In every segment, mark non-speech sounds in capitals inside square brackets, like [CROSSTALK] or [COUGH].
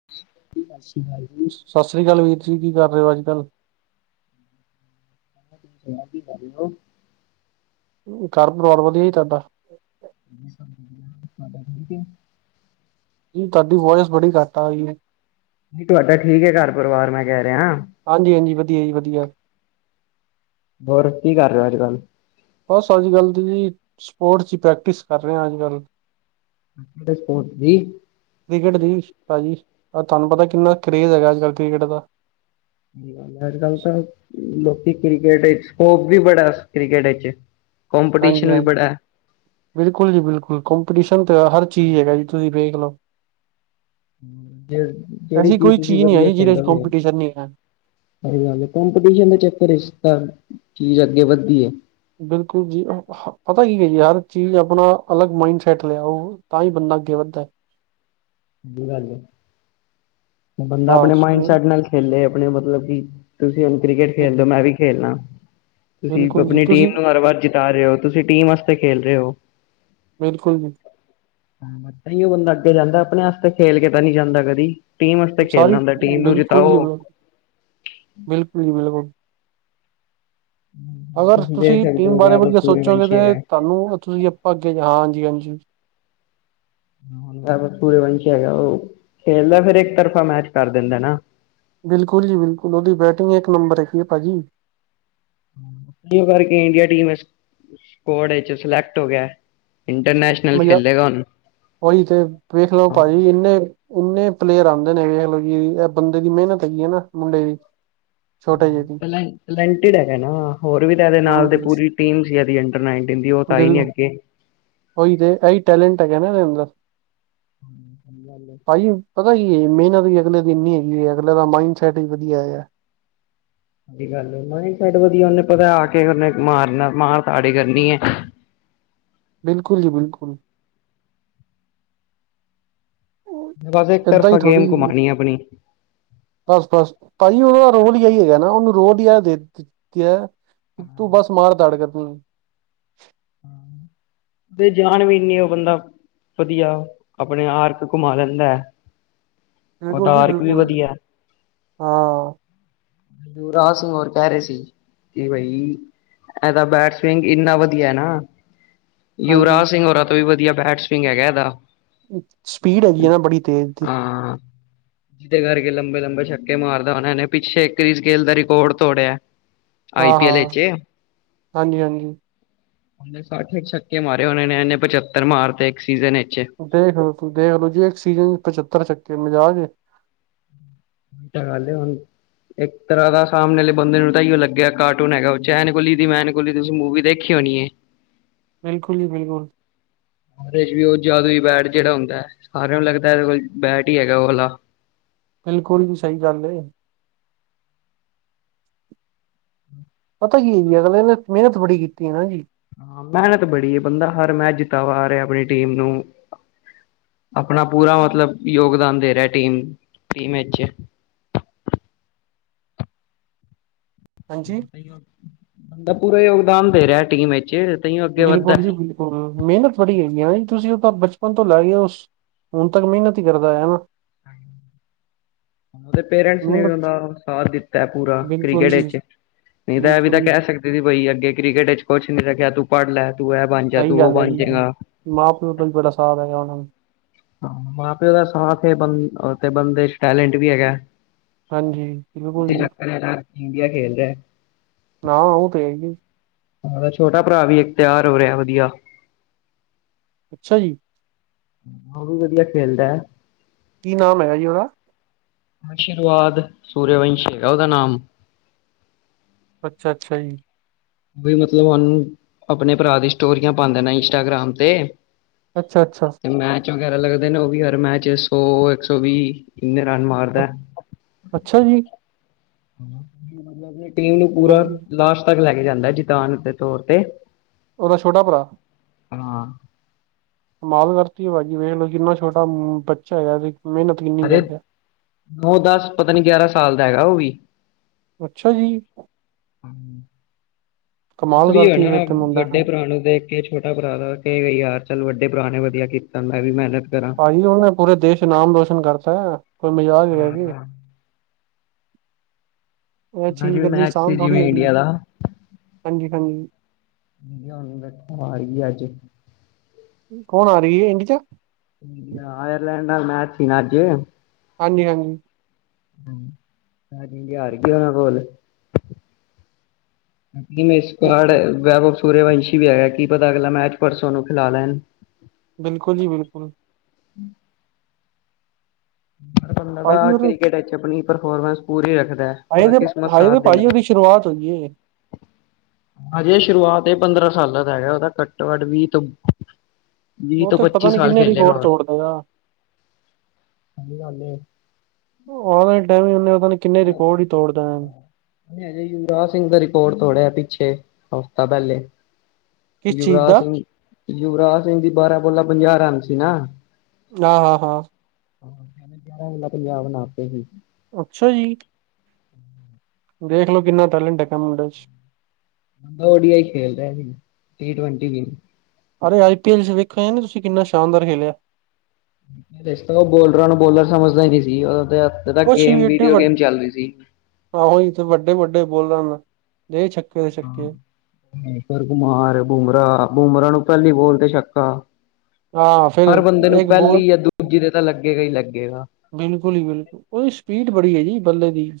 [UNINTELLIGIBLE] ਸਾਸ ਰੀ ਕਾਲ ਜੀ। ਮੈਂ ਸਾਸ ਰੀ ਕਾਲ ਵੀਰ ਜੀ। ਕੀ ਕਰ ਰੇ ਓ ਅੱਜ-ਕੱਲ? ਹੋਰ ਕੀ ਕਰ ਰਹੇ ਓ? ਕਾੱਰ ਪਰਿਵਾਰ ਵਧੀਆ ਜੀ ਤੁਆਡਾ। ਹਾਂਜੀ ਸਭ ਵਧੀਆ ਤੁਆਡਾ ਠੀਕ ਏ? ਜੀ ਤੁਆਡੀ ਵੋਇਸ ਬੜੀ ਕੱਟ ਆ ਰਹੀ ਏ। ਜੀ ਤੁਆਡਾ ਠੀਕ ਏ ਕਾੱਰ ਪਰਿਵਾਰ ਮੈਂ ਕੈ ਰਿਆਂ। ਹਾਂਜੀ-ਹਾਂਜੀ ਵਧੀਆ ਜੀ ਵਧੀਆ। ਬੋਰ ਕੀ ਕਰ ਰੇ ਓ ਅੱਜ-ਕੱਲ? ਬਸ ਅੱਜ-ਕੱਲ ਦੀ ਜੀ ਸਪੋਰਟਸ ਦੀ ਪ੍ਰੈਕਟਿਸ ਕਰ ਰਿਆਂ ਅੱਜ-ਕੱਲ। ਕੇੜੇ ਸਪੋਰਟ ਦੀ। ਕ੍ਰਿਕਟ ਦੀ, ਪਾਜੀ, ਥਾਨੂੰ ਪਤਾ ਕਿੰਨਾ ਕਰੇਜ਼ ਹੈਗਾ ਅੱਜ-ਕੱਲ ਕ੍ਰਿਕਟ ਦਾ। ਸਈ ਗੱਲ ਏ ਅੱਜ-ਕੱਲ ਤਾਂ ਲੋਕੀ ਕ੍ਰਿਕਟ ਇਚ, ਸਕੋਪ ਵੀ ਬੜਾ ਕ੍ਰਿਕਟ ਇਚ। ਹਾਂਜੀ ਹਾਂ, ਬਿਲਕੁਲ ਜੀ ਬਿਲਕੁਲ ਕੰਪੀਟੀਸ਼ਨ ਤਾਂ ਹਰ ਚੀਜ਼ ਹੈਗਾ ਜੀ ਤੁਸੀਂ ਵੇਖ ਲੋ। ਜੇ, ਜੇੜੀ ਐਸੀ ਚੀਜ਼ ਕੋਈ ਤੁਸੀਂ ਨਹੀਂ ਹੈ ਵਧੀਆ ਜੀ ਜਿਹਦੇ ਚ ਖੇਲੋਗੇ। ਕੰਪੀਟੀਸ਼ਨ ਨਹੀਂ ਹੈ ਕੰਪੀਟੀਸ਼ਨ ਦੇ ਚੱਕਰ ਇਚ ਤਾਂ ਚੀਜ਼ ਅੱਗੇ ਵੱਧਦੀ ਏ। ਬਿਲਕੁਲ ਜੀ। ਹ ਹ ਪਤਾ ਕੀ ਏ ਯਾਰ ਚੀਜ਼ ਆਪਣਾ ਅਲੱਗ ਮਾਈਡ ਸੈਟ ਲਿਆ ਓ। ਤਾਂਈ ਬੰਦਾ ਅੱਗੇ ਵੱਧਦਾ। ਸ‌ਈ ਗੱਲ ਏ। ਬੰਦਾ ਆਪਣੇ ਬਸ ਮੈਂ ਮਾਇੰਡਸੈਟ ਨਾਲ ਖੇਲੇ ਆਪਣੇ ਮਤਲਬ ਕੀ ਤੁਸੀਂ ਹੁਣ ਕ੍ਰਿਕਟ ਖੇਲਦੇ ਓ ਮੈਂ ਵੀ ਖੇਲਣਾ, ਤੁਸੀਂ ਬਿਲਕੁਲ ਜੀ ਆਪਣੀ ਤੁਸੀਂ ਟੀਮ ਨੂੰ ਹਰ ਵਾਰ ਜਿਤਾ ਰੇ ਓ ਤੁਸੀਂ ਟੀਮ ਆਸਤੇ ਖੇਲ ਰੇ ਓ। ਬਿਲਕੁਲ ਜੀ। ਹੂੰ ਤਾਂਈ ਓ ਬੰਦਾ ਅੱਗੇ ਜਾਂਦਾ ਆਪਣੇ ਆਸਤੇ ਖੇਲ ਕੇ ਤਾਂ ਨੀ ਜਾਂਦਾ ਕਦੀ। ਟੀਮ ਆਸਤੇ ਖੇਲਣਾ ਸਾਰੀ ਹੁੰਦਾ, ਟੀਮ ਨੂੰ ਜਿਤਾਓ। ਬਿਲਕੁਲ-ਬਿਲਕੁਲ। ਅਗਰ ਦੇਖ ਤੁਸੀਂ ਸਕਦੇ ਟੀਮ ਹੋ ਬਾਰੇ ਵੈਭਵ ਵਧੀਆ ਸੋਚੋਗੇ ਸੂਰਯਵੰਸ਼ੀ ਤੇ ਹੈਗਾ ਤਾਨੂੰ ਤੁਸੀਂ ਆਪਾਂ ਅੱਗੇ ਹਾਂ ਹਾਂਜੀ-ਹਾਂਜੀ। ਐ ਸੂਰੇਵੰਸ਼ ਹੈਗਾ ਓ ਖੇਲਦਾ ਫੇਰ ਏਕ ਤਰਫਾ ਮੈਚ ਕਰ ਦਿੰਦਾ ਨਾ। ਬਿਲਕੁਲ ਜੀ ਬਿਲਕੁਲ ਓਦੀ ਬੈਟਿੰਗ ਏਕ ਨੰਬਰ ਹੈਗੀ ਏ ਪਾਜੀ। ਤਾਈਂ ਓ ਕਰਕੇ ਇੰਡੀਆ ਟੀਮ ਵਿਚ ਸਕੋਡ ਇਚ ਸਿਲੈਕਟ ਹੋ ਗਿਆ। ਇੰਟਰਨੈਸ਼ਨਲ ਮਜ਼ਾ ਖੇਲੇਗਾ ਹੁਣ। -ਓਈ ਤੇ ਵੇਖ ਲੋ ਭਾਜੀ ਏਨੇ- ਏਨੇ ਪਲੇਅਰ ਆਂਦੇ ਨੇੇ ਵੇਖ ਲੋ ਜੀ ਐ ਬੰਦੇ ਦੀ ਮੇਨਤ ਹੈਗੀ ਐ ਨਾ ਮੁੰਡੇ ਦੀ। ਓ ਤਾਂ ਹੈ ਈ ਏ ਜੀ। ਟਲੈਂ ਟਲੈਂਟਿਡ ਹੇਗਾ ਨਾ। ਹੋਰ ਵੀ ਤਾਂ ਏਦੇ ਨਾਲ ਹਮ ਦੇ ਪੂਰੀ ਟੀਮ ਸੀ ਏਦੀ ਅੰਡਰ ਨਾਈਨਟਿਨ ਦੀ, ਓ ਤਾਂ ਆਈ ਨੀ ਅੱਗੇ। ਓਈ ਤੇ ਐਈ ਟੈਲੈਂਟ ਹੈਗਾ ਨਾ ਏਦਾਂ ਹੁਣ ਦਾ। ਹੂੰ ਸਹੀ ਗੱਲ ਏ। ਭਾਅ ਜੀ ਪਤਾ ਕੀ ਏ ਮੇਨਤ ਵੀ ਅਗਲੇ ਦੀ ਏਨੀ ਹੈਗੀ ਏ। ਅਗਲੇ ਦਾ ਮਾਈੰਡਸੈਟ ਵੀ ਵਧੀਆ ਹੈਗਾ। ਸ‌ਈ ਗੱਲ‌ ਏ, ਮਾਇੰਫ ਸੈਟ ਵਧੀਆ। ਓਨੂੰ ਪਤਾ ਆ ਕੇ ਓਨੇ ਮਾਰਨਾ ਮਾਰ ਤਾੜ ਈ ਕਰਨੀ ਏ। ਬਿਲਕੁਲ ਜੀ ਬਿਲਕੁਲ। ਬਸ ਇੱਕ ਏਦਾਂ ਹੀ ਤਰਫਾ ਗੇਮ ਘਮਾਣੀ ਆਪਣੀ। ਬਸ- ਬਸ ਭਾਜੀ ਓਦਾ ਰੋਲ ਈ ਏਈ ਹੈਗਾ ਨਾ। ਓਨੂੰ ਰੋਡ ਈ ਐ ਦੇ ਦਿੱਤੀ ਐ। ਕੀ ਤੂੰ ਬਸ ਮਾਰ ਦਾੜ ਕਰਨੀ ਏ। [INAUDIBLE] ਫੇਰ ਜਾਣ ਵੀ ਨੀ ਉਹ ਬੰਦਾ। ਵਧੀਆ ਆਪਣੇ ਆਰਕ ਘੁਮਾ ਲੈਂਦਾ ਹੈ। ਉਦਾ ਬਿਲਕੁਲ ਜੀ ਆਰਕ ਵੀ ਬਿਲਕੁਲ ਵਧੀਆ। ਹਾਂ ਯੂਵਰਾਜ ਸਿੰਘ ਹੋਰ ਕਹਿ ਰਹੇ ਸੀ ਕਿ ਬਈ ਇਹ ਦਾ ਬੈਟ ਸਵਿੰਗ ਇੰਨਾ ਵਧੀਆ ਏ ਨਾ। ਹਾਂਜੀ ਯੁਵਰਾਜ ਸਿੰਘ ਹੋਰਾਂ ਤੋਂ ਵੀ ਵਧੀਆ ਬੈਟਸ ਸਵੀੰਗ ਹੈਗਾ ਇਹਦਾ। ਸਪੀਡ ਹੈਗੀ ਆ ਨਾ ਬੜੀ ਤੇਜ਼ ਦੀ। ਹਾਂ ਜਿਹਦੇ ਕਰਕੇ ਲੰਬੇ- ਲੰਬੇ ਛੱਕੇ ਮਾਰਦਾ ਉਹਨਾਂ ਨੇ ਪਿੱਛੇ ਇੱਕ ਸਕੇਲ ਦਾ ਰਿਕਾਰਡ ਤੋੜਿਆ। ਆਈ ਹਾਂ- ਪੀ ਐਲ ਹਾਂ, ਵਿੱਚ। ਹਾਂਜੀ- ਹਾਂਜੀ। ਔਹਣੇ ਸੱਠ ਕ ਛੱਕੇ ਮਾਰੇ ਉਹਨਾਂ ਨੇ ਇਹਨੇ ਪਚੱਤਰ ਮਾਰ ਤੇ ਇੱਕ ਸੀਜ਼ਨ ਵਿਚ। ਦੇਖ ਲੋ- ਦੇਖ ਲੋ ਜੀ ਇੱਕ ਸੀਜਨ ਚ ਪੱਤਰ ਛੱਕੇ ਮਜਾਕੇ ਏ। ਓਹ ਤਾਂ ਗੱਲ ਏ ਹੂੰਣ। ਇੱਕ ਤਰਾਂ ਦਾ ਸਾਹਮਣੇ ਵਾਲੇ ਬੰਦੇ ਨੂੰ ਤਾਂ ਹੀ ਉਹ ਲੱਗਿਆ ਕਾਰਟੂਨ ਹੈਗਾ, ਉਹ ਚੈਨ ਕੋੋਲੀ ਦੀ ਮੈਂ ਕੋੋਲੀ ਤੁਸੀਂ ਮੂਵੀ ਦੇਖ ਵੇਖੀ ਹੋਣੀ ਏ। ਬਿਲਕੁਲ ਜੀ ਬਿਲਕੁਲ। ਓਦੇ ਚ ਵੀ ਉਹ ਜਦੂਈ ਬੈਟ ਜਿਹੜਾ ਹੁੰਦਾ ਹੈ, ਸਾਰਿਆਂ ਨੂੰ ਲੱਗਦਾ ਇਹਦੇ ਕੋਲ ਬੈਟ ਹੀ ਹੈਗਾ ਉਹ ਵਾਲਾ। ਬਿਲਕੁਲ ਜੀ ਸਹੀ ਗੱਲ ਏ। ਪਤਾ ਕੀ ਜੀ ਅਗਲੇ ਨੇ ਮਿਹਨਤ ਬੜੀ ਕੀਤੀ ਹੈ ਨਾ ਜੀ। ਹਾਂ ਮਿਹਨਤ ਬੜੀ ਹੈ ਬੰਦਾ ਹਰ ਮੈਚ ਜਿੱਤਾ ਆ ਰਿਹਾ ਆਪਣੀ ਟੀਮ ਨੂੰ। ਆਪਣਾ ਪੂਰਾ ਮਤਲਬ ਯੋਗਦਾਨ ਦੇ ਰਿਹਾ ਟੀਮ- ਟੀਮ ਵਿਚ। ਹਾਂਜੀ। ਬੰਦਾ ਪੂਰਾ ਯੋਗਦਾਨ ਦੇ ਰਿਹਾ ਟੀਮ ਵਿਚ। ਬਿਲਕੁਲ ਜੀ ਬਿਲਕੁਲ ਮਿਹਨਤ ਬੜੀ ਹੈਗੀ ਨਾ ਜੀ ਤੁਸੀਂ ਉਹ ਤਾਂ ਬਚਪਨ ਤੋਂ ਲਾ ਗਏ ਹੋ ਉਸ ਹੁਣ ਤੱਕ ਮਿਹਨਤ ਹੀ ਕਰਦਾ ਆਯਾ ਨਾ। [UNINTELLIGIBLE] ਉਹਦੇ ਪੇਰੈਂਟਸ ਨੇ ਵੀ ਮਿਹਨਤ ਉਹਦਾ ਸਾਥ ਦਿੱਤਾ ਪੂਰਾ ਬਿਲਕੁਲ ਕ੍ਰਿਕਟ ਜੀ ਵਿੱਚ। ਨਹੀਂ ਤਾਂ ਇਹ ਵੀ ਬਿਲਕੁਲ ਤਾਂ ਜੀ ਕਹਿ ਸਕਦੇ ਸੀ ਬਈ ਅੱਗੇ ਕ੍ਰਿਕਟ ਵਿੱਚ ਕੁਛ ਨੀ ਰਿਆ ਤੂੰ ਪੜ ਲੈ ਤੂੰ ਐ ਬਣ ਜਾ ਸਹੀ ਤੂੰ ਉਹ ਗੱਲ ਹੈ ਬਣ ਜੀ ਜੇਗਾ। ਮਾਂ ਪਿਓ ਦਾ ਵੀ ਬੜਾ ਸਾਥ ਹੈਗਾ ਉਹਨਾਂ ਨੂੰ। ਹਾਂ ਮਾਂ ਪਿਓ ਦਾ ਸਾਥ ਹੈ ਬੰ ਤੇ ਬੰਦੇ ਚ ਟੈਲੈਂਟ ਵੀ ਹੈਗਾ। ਹਾਂਜੀ ਬਿਲਕੁਲ ਸ਼੍ਰੀ ਜੀ ਲੰਕਾ ਦੇ ਨਾਲ ਇੰਡੀਆ ਖੇਲ ਦਾ ਹੈ। ਹਾਂ ਉਹ ਤੇ ਹੈ ਹੀ ਏ। ਹਾਂ ਓਹਦਾ ਛੋਟਾ ਭਰਾ ਵੀ ਇਕ ਤਿਆਰ ਹੋ ਰਿਹਾ ਵਧੀਆ। ਅੱਛਾ ਜੀ। ਹੋਰ ਵੀ ਵਧੀਆ ਖੇਲਦਾ ਏ। ਕੀ ਨਾਮ ਹੈਗਾ ਜੀ ਉਹਦਾ? ਆਸ਼ੀਰਵਾਦ ਸੂਰਯਵੰਸ਼ ਹੈਗਾ ਉਹਦਾ ਨਾਮ। ਅੱਛਾ-ਅੱਛਾ ਜੀ। ਮਤਲਬ ਉਹ ਆਪਣੇ ਭਰਾ ਦੀ ਸਟੋਰੀਆਂ ਪਾਉਦੇ ਨੇ ਇੰਸਟਾਗ੍ਰਾਮ ਤੇ। ਅੱਛਾ- ਅੱਛਾ! ਤੇ ਮੈਚ ਵਗੈਰਾ ਲੱਗਦੇ ਨੇ, ਉਹ ਵੀ ਹਰ ਮੈਚ ਸੌ ਇੱਕ ਸੌ ਵੀ ਇੰਨੇ ਰਨ ਮਾਰਦਾ। ਅੱਛਾ ਜੀ। ਮਤਲਬ ਆਪਣੀ ਟੀਮ ਨੂੰ ਪੂਰਾ ਵਧ- ਲਾਸਟ ਤੱਕ ਲੈ ਕੇ ਜਾਂਦਾ ਜਿਤਾਨ ਦੇ ਤੌਰ ਤੇ। ਉਹਦਾ ਛੋਟਾ ਭਰਾ। ਹਾਂ। ਕਮਾਲ ਕਰਤੀ ਭਾਜੀ, ਵੇਖ ਲੋ ਕਿੰਨਾ ਛੋਟਾ ਬੱਚਾ ਹੈ, ਮਿਹਨਤ ਕਿੰਨੀ ਅਰੇ ਕਰਦਾ ਨੌ ਦਸ, ਪਤਾ ਨੀ ਗਿਆਰਾਂ ਸਾਲ ਦਾ ਹੈਗਾ ਉਹ ਵੀ। ਅੱਛਾ ਜੀ। ਬਸ ਕਮਾਲ ਉਹੀ ਹੈ ਕਰਤੀ ਫੇਰ ਨਾ ਤੇ ਮੁੰਡਾ ਵੱਡੇ ਭਰਾ ਨੂੰ ਦੇ ਕੇ ਛੋਟਾ ਭਰਾ ਦਾ ਕ ਯਾਰ ਚੱਲ ਵੱਡੇ ਭਰਾ ਨੇ ਵਧੀਆ ਕੀਤਾ ਮੈਂ ਵੀ ਮਿਹਨਤ ਕਰਾਂ। ਭਾਜੀ ਉਹ ਨੇ ਪੂਰੇ ਦੇਸ਼ ਨਾਮ ਰੋਸ਼ਨ ਕਰਤਾ ਕੋਈ ਮਜ਼ਾਕ ਨਹੀਂ ਹੈਗੀ। ਹਾਂਜੀ ਕਰਨੀ ਮੈਚ ਸੀ ਆਸਾਨ ਥੋੜ੍ਹੀ ਜਿਵੇਂ ਹੈਗੀ ਇੰਡੀਆ ਦਾ ਹਾਂਜੀ ਹਾਂਜੀ ਆ ਰੀ ਅੱਜ। [UNINTELLIGIBLE] ਕੌਣ ਆ ਰਹੀ ਹੈ ਇੰਡੀ ਚ? ਅਏਰਲੈਂਡ ਨਾਲ ਮੈਚ ਸੀ ਨਾ ਅੱਜ। ਹਾਂਜੀ-ਹਾਂਜੀ। ਹਾਂਜੀ-ਹਾਂਜੀ ਹੋਰ? ਅਜ ਇੰਡੀਆ ਹਾਰ ਗ ਓਹਨਾਂ ਕੋਲ। ਵੈ ਸੂਰਯਵੰਸ਼ੀ ਵੀ ਹੈਗਾ ਕੀ ਪਤਾ ਅਗਲਾ ਮੈਚ ਪਰਸੋਂ ਨੂੰ ਖਿਲਾ ਲੈਣ। ਬਿਲਕੁਲ ਜੀ ਬਿਲਕੁਲ। ਪਰ ਬੰਦਾ ਭਾਜੀ ਤਾਂ ਉਹਦੇ ਕ੍ਰਿਕਟ ਵਿੱਚ ਆਪਣੀ ਪਰਫੋਰਮੈਂਸ ਪੂਰੀ ਰੱਖਦਾ ਏ, ਹਾਏ ਉਹਦਾ ਤੇ ਕਿਸਮਤ ਹਾਏ ਸਾਥ ਤੇ ਭਾਜੀ ਉਹਦੀ ਦਿੰਦੀ। ਸ਼ੁਰੂਆਤ ਹੋਈ ਏ। ਹਜੇ ਸ਼ੁਰੂਆਤ ਏ ਇਹ ਪੰਦਰਾਂ ਸਾਲਾਂ ਦਾ ਹੈਗਾ ਉਹਦਾ ਘੱਟੋ-ਘੱਟ ਵੀਹ ਤੋ ਉਹ ਤੇ ਪਤਾ ਨੀ ਕਿੰਨੇ ਰਿਕੋੋਟ ਹੁਣ ਤੋੜਦੇ ਗਾ। ਅਛੀ ਗਲ ਏ। ਉਹਦਾ ਟਾਈਮ ਹੀ ਹੁੰਦੇ ਉਹਦਾ [UNINTELLIGIBLE] ਕਿੰਨੇ ਰਿਕਾਰਡ ਨਹੀਂ ਹਜੇ ਯੁਵਰਾਜ ਸਿੰਘ ਦਾ ਰਿਕਾਰਡ ਤੋੜਿਆ ਪਿੱਛੇ ਹਫ਼ਤਾ ਪਹਿਲੇ। ਕਿਸ ਚੀਜ਼ ਯੁਵਰਾਜ ਦਾ ਸਿੰਘ ਯੁਵਰਾਜ ਸਿੰਘ ਦੀ ਬਾਰਾਂ ਬੋਲਾ ਪੰਜਾਹ ਰਨ ਸੀ ਨਾ। ਆ ਹਾਂ-ਹਾਂ। ਹਾਂ ਗਿਆਰਾਂ ਵਜੇ ਪੰਜਾਹ ਬਣਾ ਤੇ ਸੀ। ਅੱਛਾ ਜੀ। ਦੇਖ ਲਓ ਕਿੰਨਾ ਟੈਲੈਂਟ ਹੈਗਾ ਮੁੰਡੇ ਚ। ਵਧੀਆ ਹੀ ਖੇਲ ਰਿਹਾ ਸੀ। ਟੀ ਟਵੰਟੀ ਵੀ। ਅਰੇ ਆਈ ਪੀ ਐਲ ਚ ਵੇਖਿਆ ਤੁਸੀਂ ਕਿੰਨਾ ਸ਼ਾਨਦਾਰ ਖੇਲਿਆ। ਇਸ ਤਰਾਂ ਉਹ ਬੋਲਰਾਂ ਨੂੰ ਬੋਲਰ ਸਮਝਦਾ ਹੀ ਨੀ ਸੀ, ਉਹ ਕੁਛ ਵੀ ਇਡੇ ਵੱ ਆਹੋ ਵੱਡੇ-ਵੱਡੇ ਬੋਲਰਾ ਦਾ ਦੇ ਛੱਕੇ ਦੇ ਛੱਕੇ। ਹਕਰ ਕੁਮਾਰ, ਬੂਮਰਾ-ਬੂਮਰਾ ਨੂੰ ਪੈਲੀ ਬੋਲ ਤੇ ਛੱਕਾ। ਹਾਂ ਫਿਰ ਹਰ ਬੰਦੇ ਨੂੰ ਇੱਕ ਬੋਲ ਪੈਲੀ ਯਾ ਦੂਜੀ ਦੇ ਤਾਂ ਲੱਗੇਗਾ ਈ ਲੱਗੇਗਾ। ਬਿਲਕੁਲ ਹੀ ਬਿਲਕੁਲ ਉਹਦੀ ਸਪੀਡ ਬੜੀ ਏ ਜੀ ਬੱਲੇ ਦੀ।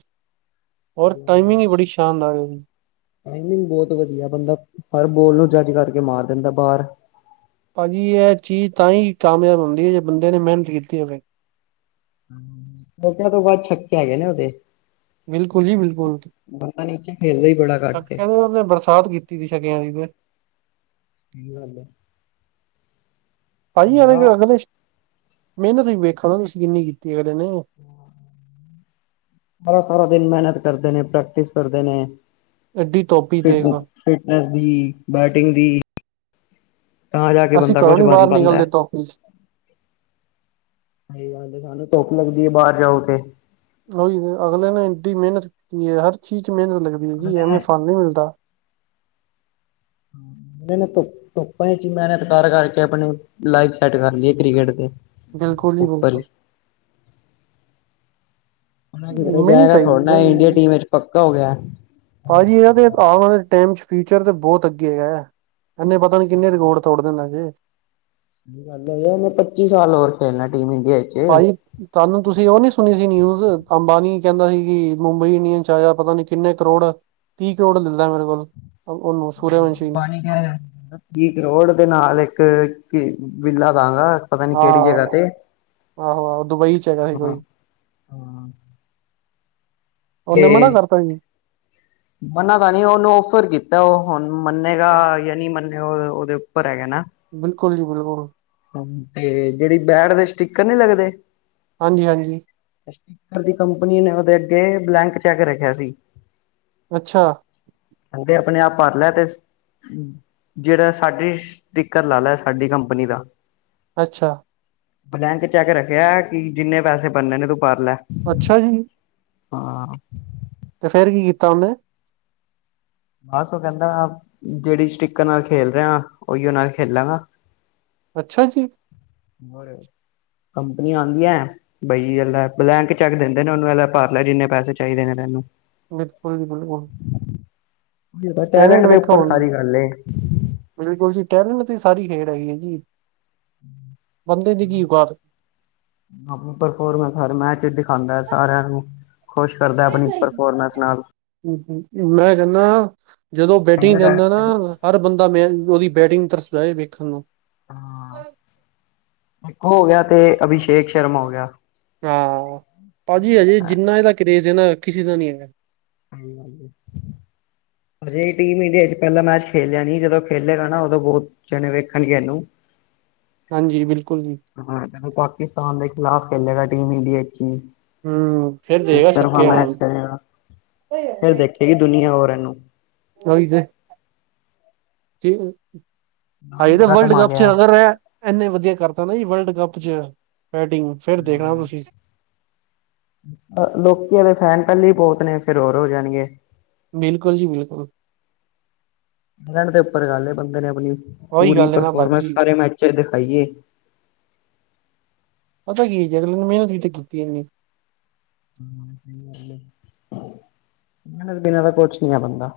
ਔਰ ਟਾਈਮਿੰਗ ਹੀ ਬੜੀ ਸ਼ਾਨਦਾਰ ਹੈ। [UNINTELLIGIBLE] ਨਈ-ਨਈ ਬੋਤ ਵਧੀਆ ਬੰਦਾ ਹਰ ਬੋਲ ਨੂੰ ਜੱਜ ਕਰਕੇ ਮਾਰ ਦਿੰਦਾ ਬਾਰ। ਭਾਜੀ ਐ ਚੀਜ਼ ਤਾਂ ਹੀ ਕਾਮਯਾਬ ਹੁੰਦੀ ਏ ਜੇ ਬੰਦੇ ਨੇ ਮੇਹਨਤ ਕੀਤੀ ਹੋਵੇ। [UNINTELLIGIBLE] ਤੋਂ ਬਾਦ ਛੱਕ ਕੇ ਹੈਗੇ ਨੇ ਓਦੇ। ਬਿਲਕੁਲ ਜੀ ਬਿਲਕੁਲ। ਬੰਦਾ ਨਿਚੇ ਖੇਲਦਾ ਹੀ ਬੜਾ ਘੱਟ ਏ। [UNINTELLIGIBLE] ਉਨੇ ਬਰਸਾਤ ਕੀਤੀ ਦੀ ਸ਼ਗਿਆਂ ਦੀ ਤੇ। ਕੀ ਹਾਲ ਹੈ। ਭਾਈੇ ਬੰਦਾ ਅਗਲੇ [UNINTELLIGIBLE] ਮਿਹਨਤ ਵੀ ਵੇਖੋ ਨਾ ਤੁਸੀਂ ਕਿੰਨੀ ਕੀਤੀ ਅਗਲੇ ਨੇ। ਸਾਰਾ-ਸਾਰਾ ਦਿਨ ਮੇਹਨਤ ਕਰਦੇ ਨੇ ਪ੍ਰੈਕਟਿਸ ਕਰਦੇ ਨੇ। ਐਡੀ ਤੋਪ ਈ ਫਿਟ ਦੇਖ ਲੋ। ਫਿਟਨੈਸ ਵੀ ਬੈਟਿੰਗ ਵੀ। ਅਸੀਂ ਕਰੋ ਕੁਛ ਨੀ ਬਾਰ ਬਣ ਪਾਂਦਾ। ਨਿਕਲਦੇ ਧੁੱਪ ਇਚ। ਸਈ ਗੱਲ ਏ ਸਾਨੂੰ ਧੁੱਪ ਲੱਗਦੀ ਏ ਬਾਰ ਜਾਓ ਤੇ। ਉਹੀ ਅਗਲੇ ਨੇ ਏਡੀ ਮੇਨਤ ਕੀਤੀ ਹਰ ਚੀਜ਼ ਚ ਮੇਨਤ ਲੱਗਦੀ ਏ ਜੀ ਅਗਲੇ ਐਵੇਂ ਨੇ ਫਲ ਨੀ ਮਿਲਦਾ। ਮੇਨਤ ਧੁੱਪਾਂ ਇਚ ਵੀ ਮੇਨਤ ਕਰ-ਕਰ ਕੇ ਆਪਣੇ ਲਾਈਫ ਸੈੱਟ ਕਰ ਲਈ ਏ ਕ੍ਰਿਕਟ ਤੇ। ਬਿਲਕੁਲ ਜੀ ਬਿਲਕੁਲ। ਔ ਹੂਨ ਐ ਕਿਧਰੇ ਮਿਹਨਤ ਜਾਏਗਾ ਥੋੜਾ ਨਾ ਇੰਡੀਆ ਹੈਗੀ ਟੀਮ ਵਿੱਚ ਪੱਕਾ ਹੋ ਗਿਆ। ਭਾਜੀ ਐ ਤੇ ਆਉਣ ਵਾਲੇ ਟਾਈਮ ਚ ਫਿਊਚਰ ਤੇ ਬੋਤ ਅੱਗੇ ਹੈ। ਐਨੇ ਪਤਾ ਨੀ ਕਿੰਨੇ ਰਿਕੋਡ ਤੋੜ ਦੇਨਾ ਜੇ। ਸਈ ਗੱਲ ਏ ਹਜੇ ਏਨੇ ਪੱਚੀ ਸਾਲ ਹੋਰ ਖੇਲਣਾ ਏ ਟੀਮ ਇੰਡੀਆ ਚ। ਪਾਜੀ ਕਾਲ ਨੂੰ ਤੁਸੀਂ ਉਹ ਨੀ ਸੁਣੀ ਸੀ ਨਿਊਜ਼, ਅੰਬਾਨੀ ਕੇੰਦਾ ਸੀ ਕਿ ਮੁੰਬਈ ਇੰਡੀਅਨ ਆਇਆ ਪਤਾ ਨੀ ਕਿੰਨੇ ਕਰੋੜ ਤੀਹ ਕਰੋੜ ਲਲੈ ਮੇਰੇ ਕੋਲ। ਉਹਨੂੰ ਹਾਂ ਸੂਰਯਵੰਸ਼ੀ ਨੂੰ ਬਾਨੀ। ਵੀ ਕਰੋੜ ਨਾਲ ਇਕ ਵਿੱਲਾ ਦਾਂਗਾ। ਪਤਾ ਨੀ ਆਹ ਕੇੜੀ ਜਗ੍ਹਾ ਆਹੋ ਤੇ ਆਹੋ ਦੁਬਈ ਚ ਹੈਗਾ ਸੀ ਹਾਂ-ਹਾਂ। ਕੋਈ ਤੇ ਉਹਨੇ ਮਨਾ ਕਰਤਾ ਮਨਾ ਤਾ ਨੀ ਓਨੂੰ ਔਫਰ ਕੀ ਤਾਂ ਉਹ ਹੁਣ ਮੰਨੇਗਾ ਜੀ ਯਾ ਨੀ ਮੰਨੇਗਾ, ਓ ਉਹਦੇ ਉੱਪਰ ਹੈਗਾ ਨਾ। ਬਿਲਕੁਲ ਜੀ ਬਿਲਕੁਲ। ਤੇ ਜੇੜੀ ਬੈਟ ਦੇ ਸਟਿਕਰ ਨੀ ਲੱਗਦੇ ਹਾਂਜੀ-ਹਾਂਜੀ। ਸਟਿਕਰ ਦੀ ਕੰਪਨੀ ਨੇ ਉਦੇ ਅੱਗੇ ਬਲੈਂਕ ਚੈੱਕ ਰੱਖਿਆ ਸੀ। ਅੱਛਾ। ਕੇੰਦੇ ਆਪਣੇ ਆਪ ਭਰ ਲੈ ਏਦੇ ਚ। ਜੇੜਾ ਸਾਡੀ ਸਟੀਕਰ ਲਾ ਲੇ ਸਾਡੀ ਕੰਪਨੀ ਦਾ। ਅੱਛਾ। ਬਲੈਂਕ ਚੈੱਕ ਰੱਖਿਆ ਕਿ ਜਿੰਨੇ ਪੈਸੇ ਬਨੇ ਨੇ ਤੂੰ ਪਰ ਲੈ। ਅੱਛਾ ਜੀ। ਹਾਂ। ਤੇ ਫੇਰ ਕੀ ਕੀਤਾ ਉਹਨੇ। ਬਸ ਉਹ ਕਹਿੰਦਾ, ਜਿਹੜੀ ਸਟਿਕਰ ਨਾਲ ਖੇਲ ਰਿਹਾ, ਉਹੀਓ ਨਾਲ ਖੇਲਾਂਗਾ। ਅੱਛਾ ਜੀ। ਹੋਰ, ਕੰਪਨੀਆਂ ਆਉਂਦੀਆ ਬਾਈ ਜੀ ਲੈ ਬਲੈਂਕ ਚੈੱਕ ਦਿੰਦੇ ਨੇ ਉਹਨੂੰ ਏਲੈ ਪਰ ਲੈ ਜਿੰਨੇ ਪੈਸੇ ਚਾਹੀਦੇ ਨੇ ਤੈਨੂੰ। [UNINTELLIGIBLE] ਬਸ ਟੈਲੈਂਟ ਦੇ ਵੇਖੋ ਉੱਪਰ ਹੁਣ। ਸਾਰੀ ਗੱਲ ਏ। ਬਿਲਕੁਲ ਜੀ ਟੈਲੈਂਟ ਤੇ ਹੀ ਸਾਰੀ ਖੇਡ ਹੈਗੀ ਹੈ ਜੀ, ਬੰਦੇ ਦੀ ਕੀ ਔਕਾਤ। ਪਰਫੋਰਮ ਮੈਂ ਚੀਜ਼ ਦਿਖਾਉਦਾ ਸਾਰਿਆਂ ਨੂੰ, ਖੁਸ਼ ਕਰਦਾ ਏ। ਔਕਾਤ ਮੈਂ ਕਹਿੰਨਾ, ਜਦੋਂ ਬੈਟਿੰਗ ਹਾਂ ਜਾਂਦਾ ਨਾ ਹਰ ਬੰਦਾ ਮੈਂ ਉਹਦੀ ਬੈਟਿੰਗ ਤਰਸਦਾ ਹੈ ਵੇਖਣ ਨੂੰ ਹਾਂ ਇੱਕ ਓ ਹੋ ਗਿਆ, ਤੇ ਅਭਿਸ਼ੇਕ ਸ਼ਰਮਾ ਹੋ ਗਿਆ। ਹਾਂ ਭਾਜੀ ਅਜੇ ਜਿੰਨਾ ਇਹਦਾ ਕਰੇਜ਼ ਹੈ ਨਾ, ਕਿਸੇ ਦਾ ਨਹੀਂ ਹੈਗਾ। ਹਾਂਜੀ-ਹਾਂਜੀ। ਹਜੇ ਟੀਮ ਇੰਡੀਆ ਚ ਪਹਿਲਾਂ ਮੈਚ ਖੇਲਿਆ ਨੀ, ਜਦੋਂ ਖੇਲੇਗਾ ਨਾ ਉਦੋਂ ਬਹੁਤ ਚਣੇ ਵੇਖਣਗੇ ਇਹਨੂੰ ਹਾਂਜੀ ਬਿਲਕੁਲ ਜੀ। ਹਾਂ ਜਦੋਂ ਪਾਕਿਸਤਾਨ ਦੇ ਖਿਲਾਫ ਚਲੇੇਗਾ ਟੀਮ ਇੰਡੀਆ ਚ ਹੀ ਹੂੰ ਫਿਰ ਇੱਕ ਦੇਗਾ ਤਰਫਾ ਛੱਕੇ ਆਲਾ ਮੈਚ ਨੂੰ ਕਰੇਗਾ, ਫਿਰ ਦੇਖੇਗੀ ਦੁਨੀਆਂ ਹੋਰ ਇਹਨੂੰ। ਉਹੀ ਤੇ ਨਾਮ ਆਹੀ ਤਾਂ ਬੜਾ ਵਰਲਡ ਕਮਾ ਕੱਪ ਚ ਗਿਆ ਅਗਰ ਰਿਹਾ, ਇੰਨੇ ਵਧੀਆ ਕਰਤਾ ਨਾ ਜੀ ਵਰਲਡ ਕੱਪ ਚ ਬੈਟਿੰਗ, ਫੇਰ ਦੇਖਣਾ ਤੁਸੀਂ ਅ ਲੋਕੀ ਇਹਦੇ ਫੈਨ ਪਹਿਲਾ ਹੀ ਬਹੁਤ ਨੇ ਫਿਰ ਹੋਰ ਹੋ ਜਾਣਗੇ। ਬਿਲਕੁਲ ਜੀ ਬਿਲਕੁਲ। ਡ ਦੇ ਉੱਪਰ ਗੱਲ ਏ ਬੰਦੇ ਨੇ ਆਪਣੀ ਉਹੀ ਪੂਰੀ ਗੱਲ ਹੈ ਨਾ ਪਰਫੋਰਮੈਂਸ ਭਾਜੀ। ਸਾਰੇ ਮੈਚ ਦਿਖਾਈਏ। ਪਤਾ ਕੀ ਹੈ ਜੇ ਅਗਲੇ ਨੇ ਮਿਹਨਤ ਵੀ ਕੀਤੀ ਇਹਨੀ ਮਿਹਨਤ ਬਿਨਾਂ ਦਾ ਕੁਛ ਨੀ ਆ ਬੰਦਾ,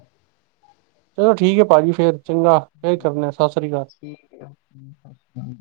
ਚਲੋ ਠੀਕ ਹੈ ਭਾਜੀ ਫੇਰ ਚੰਗਾ ਫੇਰ ਕਰਨਾ ਸਤਿ ਸ੍ਰੀ ਅਕਾਲ, ਠੀਕ ਐ।